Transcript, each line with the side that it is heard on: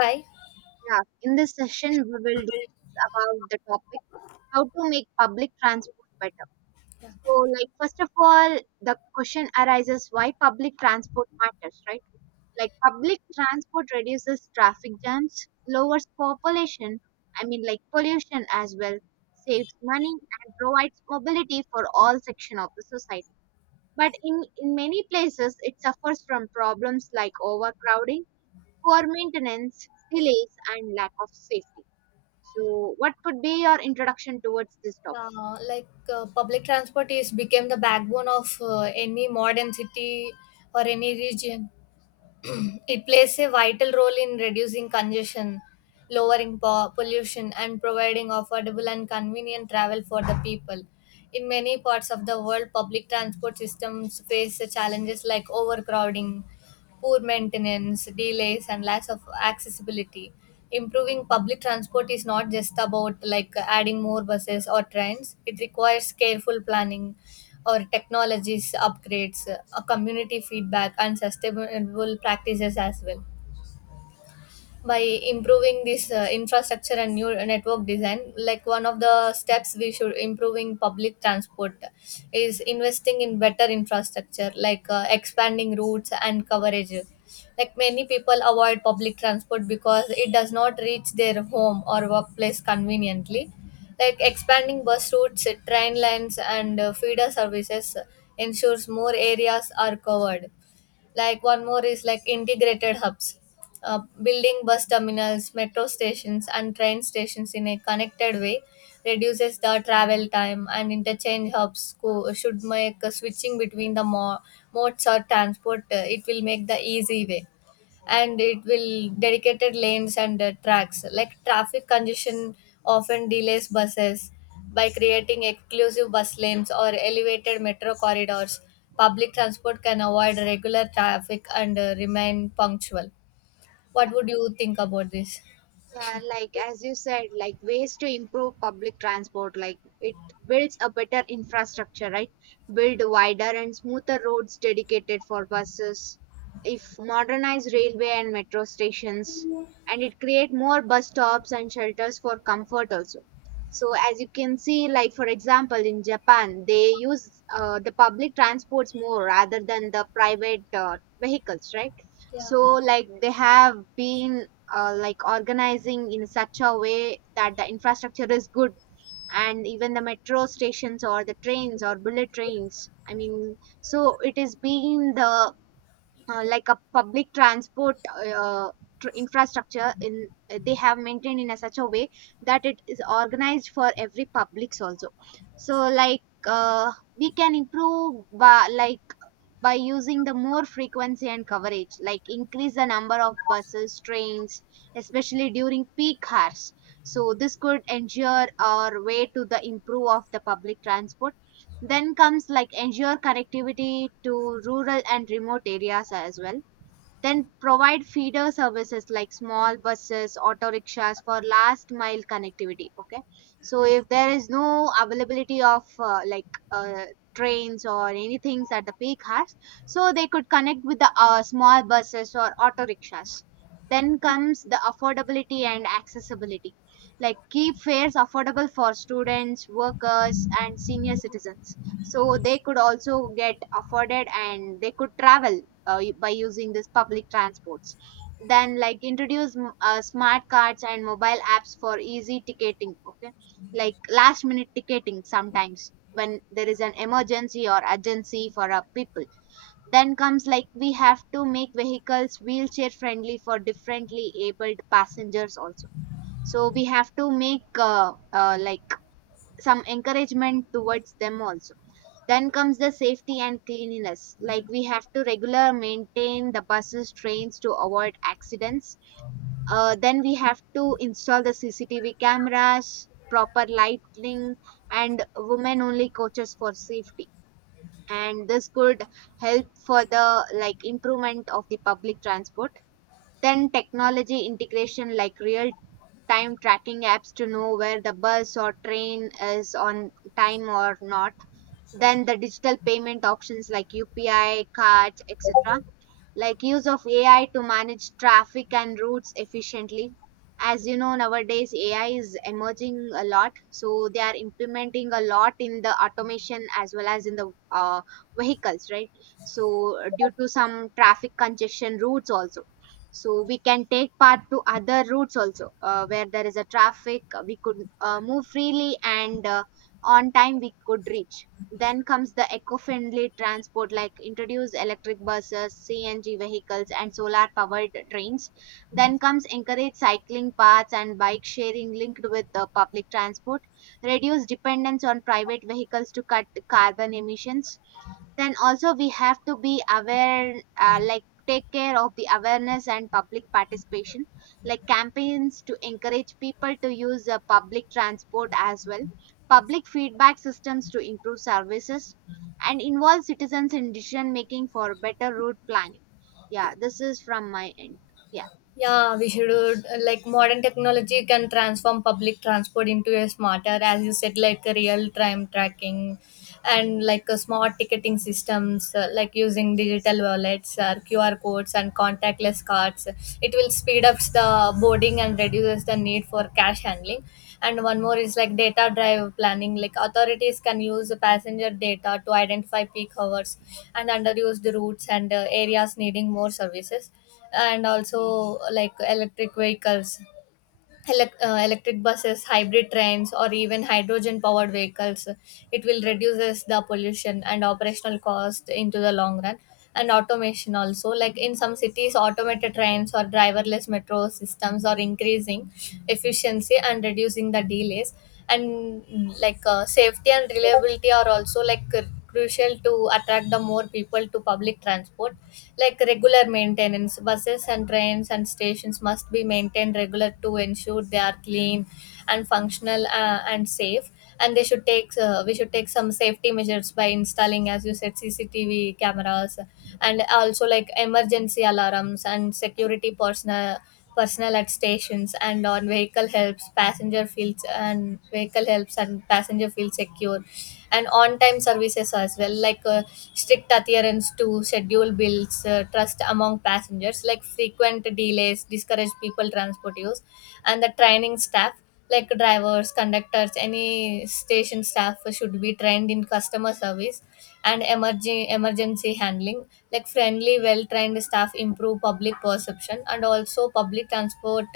left: Hi.
right: Yeah, in this session, we will discuss about the topic how to make public transport better. So, like, first of all, the question arises why public transport matters, right? Like, public transport reduces traffic jams, lowers population, pollution as well, saves money, and provides mobility for all section of the society. But in many places, it suffers from problems like overcrowding, poor maintenance, delays, and lack of safety. So, what would be your introduction towards this topic?
left: Public transport is became the backbone of any modern city or any region. It plays a vital role in reducing congestion, lowering pollution, and providing affordable and convenient travel for the people. In many parts of the world, public transport systems face challenges like overcrowding, poor maintenance, delays, and lack of accessibility. Improving public transport is not just about like adding more buses or trains. It requires careful planning, or technologies upgrades, community feedback, and sustainable practices as well by improving this infrastructure and new network design. Like one of the steps we should improving public transport is investing in better infrastructure like expanding routes and coverage. Like many people avoid public transport because it does not reach their home or workplace conveniently. Like expanding bus routes, train lines, and feeder services ensures more areas are covered. Like one more is like integrated hubs. Building bus terminals, metro stations, and train stations in a connected way reduces the travel time, and interchange hubs should make switching between the modes or transport, it will make the easy way. And it will dedicated lanes and tracks. Like traffic congestion often delays buses. By creating exclusive bus lanes or elevated metro corridors, public transport can avoid regular traffic and remain punctual.
right: Yeah.
left: What would you think about this?
right: Yeah, like as you said, like ways to improve public transport, like it builds a better infrastructure, right? Build wider and smoother roads dedicated for buses. If modernize railway and metro stations, and it create more bus stops and shelters for comfort also. So as you can see, like for example in Japan, they use the public transports more rather than the private vehicles, right?
left: Yeah,
right: So like they have been like organizing in such a way that the infrastructure is good, and even the metro stations or the trains or bullet trains, I mean, so it is being the like a public transport infrastructure in they have maintained in a such a way that it is organized for every publics also. So we can improve by by using the more frequency and coverage, like increase the number of buses, trains, especially during peak hours. So this could ensure our way to the improve of the public transport. Then comes like ensure connectivity to rural and remote areas as well. Then provide feeder services like small buses, auto rickshaws for last mile connectivity. Okay, so if there is no availability of trains or anything at the peak hours, so they could connect with the small buses or auto rickshaws. Then comes the affordability and accessibility, like keep fares affordable for students, workers, and senior citizens. So they could also get afforded and they could travel by using this public transports. Then like introduce smart cards and mobile apps for easy ticketing, okay, like last minute ticketing sometimes when there is an emergency or urgency for our people. Then comes like we have to make vehicles wheelchair friendly for differently abled passengers also. So we have to make like some encouragement towards them also. Then comes the safety and cleanliness. Like we have to regular maintain the buses, trains to avoid accidents. Then we have to install the CCTV cameras, proper lighting, and women-only coaches for safety. And this could help for the like improvement of the public transport. Then technology integration, like real time tracking apps to know where the bus or train is on time or not. Then the digital payment options like UPI, cards, etc. Like use of AI to manage traffic and routes efficiently. As you know, nowadays AI is emerging a lot, so they are implementing a lot in the automation as well as in the vehicles, right? So due to some traffic congestion routes also, so we can take part to other routes also, where there is a traffic, we could move freely, and on time we could reach. Then comes the eco-friendly transport, like introduce electric buses, CNG vehicles and solar powered trains. Then comes encourage cycling paths and bike sharing linked with the public transport. Reduce dependence on private vehicles to cut carbon emissions. Then also we have to be aware, like take care of the awareness and public participation, like campaigns to encourage people to use public transport as well, public feedback systems to improve services, and involve citizens in decision making for better route planning. Yeah, this is from my end. Yeah.
left: yeah, we should, like modern technology can transform public transport into a smarter, as you said, like a real time tracking and like a smart ticketing systems, like using digital wallets, or QR codes, and contactless cards. It will speed up the boarding and reduces the need for cash handling. And one more is like data drive planning. Like authorities can use the passenger data to identify peak hours and underused routes and areas needing more services. And also like electric vehicles, electric buses, hybrid trains, or even hydrogen powered vehicles, it will reduces the pollution and operational cost into the long run. And automation also, like in some cities automated trains or driverless metro systems are increasing efficiency and reducing the delays. And like safety and reliability are also like crucial to attract the more people to public transport. Like regular maintenance buses and trains and stations must be maintained regular to ensure they are clean and functional and safe. And they should take we should take some safety measures by installing, as you said, cctv cameras, and also like emergency alarms and security personnel at stations and on vehicle helps passenger feels and vehicle helps and passenger feel secure. And on-time services as well, like strict adherence to schedule bills, trust among passengers, like frequent delays discourage people transport use. And the training staff like drivers, conductors, any station staff should be trained in customer service and emerging emergency handling. Like friendly well trained staff improve public perception. And also public transport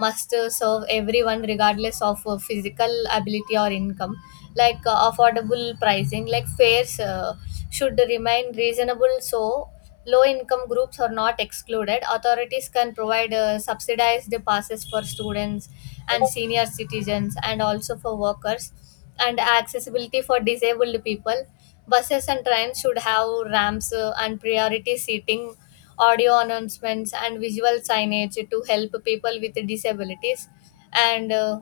left: must serve everyone regardless of physical ability or income. Like affordable pricing, like fares should remain reasonable, so low income groups are not excluded. Authorities can provide subsidized passes for students and senior citizens and also for workers. And accessibility for disabled people. Buses and trains should have ramps and priority seating, audio announcements, and visual signage to help people with disabilities. And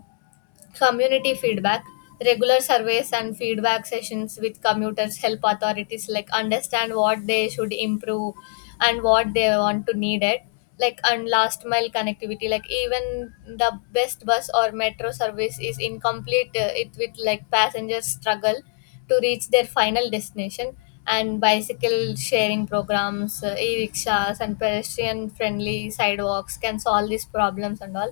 left: community feedback. Regular surveys and feedback sessions with commuters help authorities like understand what they should improve and what they want to need it. Like and last mile connectivity, like even the best bus or metro service is incomplete. It with like passengers struggle to reach their final destination. And bicycle sharing programs, e-rickshaws, and pedestrian-friendly sidewalks can solve these problems and all.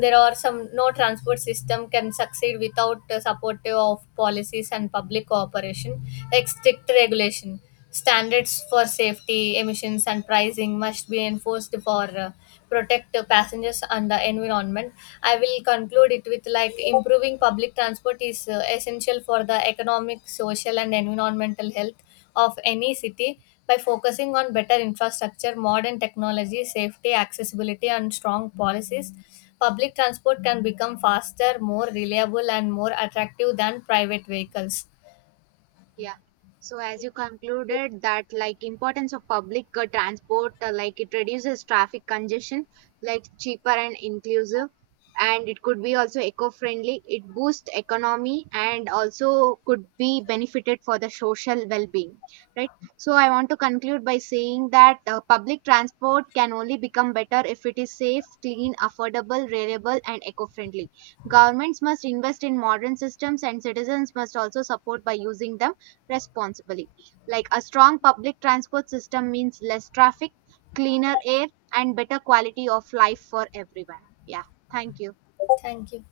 left: There are some, no transport system can succeed without supportive of policies and public cooperation. Like strict regulation standards for safety, emissions, and pricing must be enforced for protect the passengers and the environment. I will conclude it with like improving public transport is essential for the economic, social, and environmental health of any city. By focusing on better infrastructure, modern technology, safety, accessibility, and strong policies, public transport can become faster, more reliable, and more attractive than private vehicles.
right: Yeah. So as you concluded that like importance of public transport, like it reduces traffic congestion, like cheaper and inclusive, and it could be also eco-friendly. It boosts economy and also could be benefited for the social well-being, right? So I want to conclude by saying that public transport can only become better if it is safe, clean, affordable, reliable, and eco-friendly. Governments must invest in modern systems, and citizens must also support by using them responsibly. Like a strong public transport system means less traffic, cleaner air, and better quality of life for everyone. Yeah, thank you.
left: Thank you.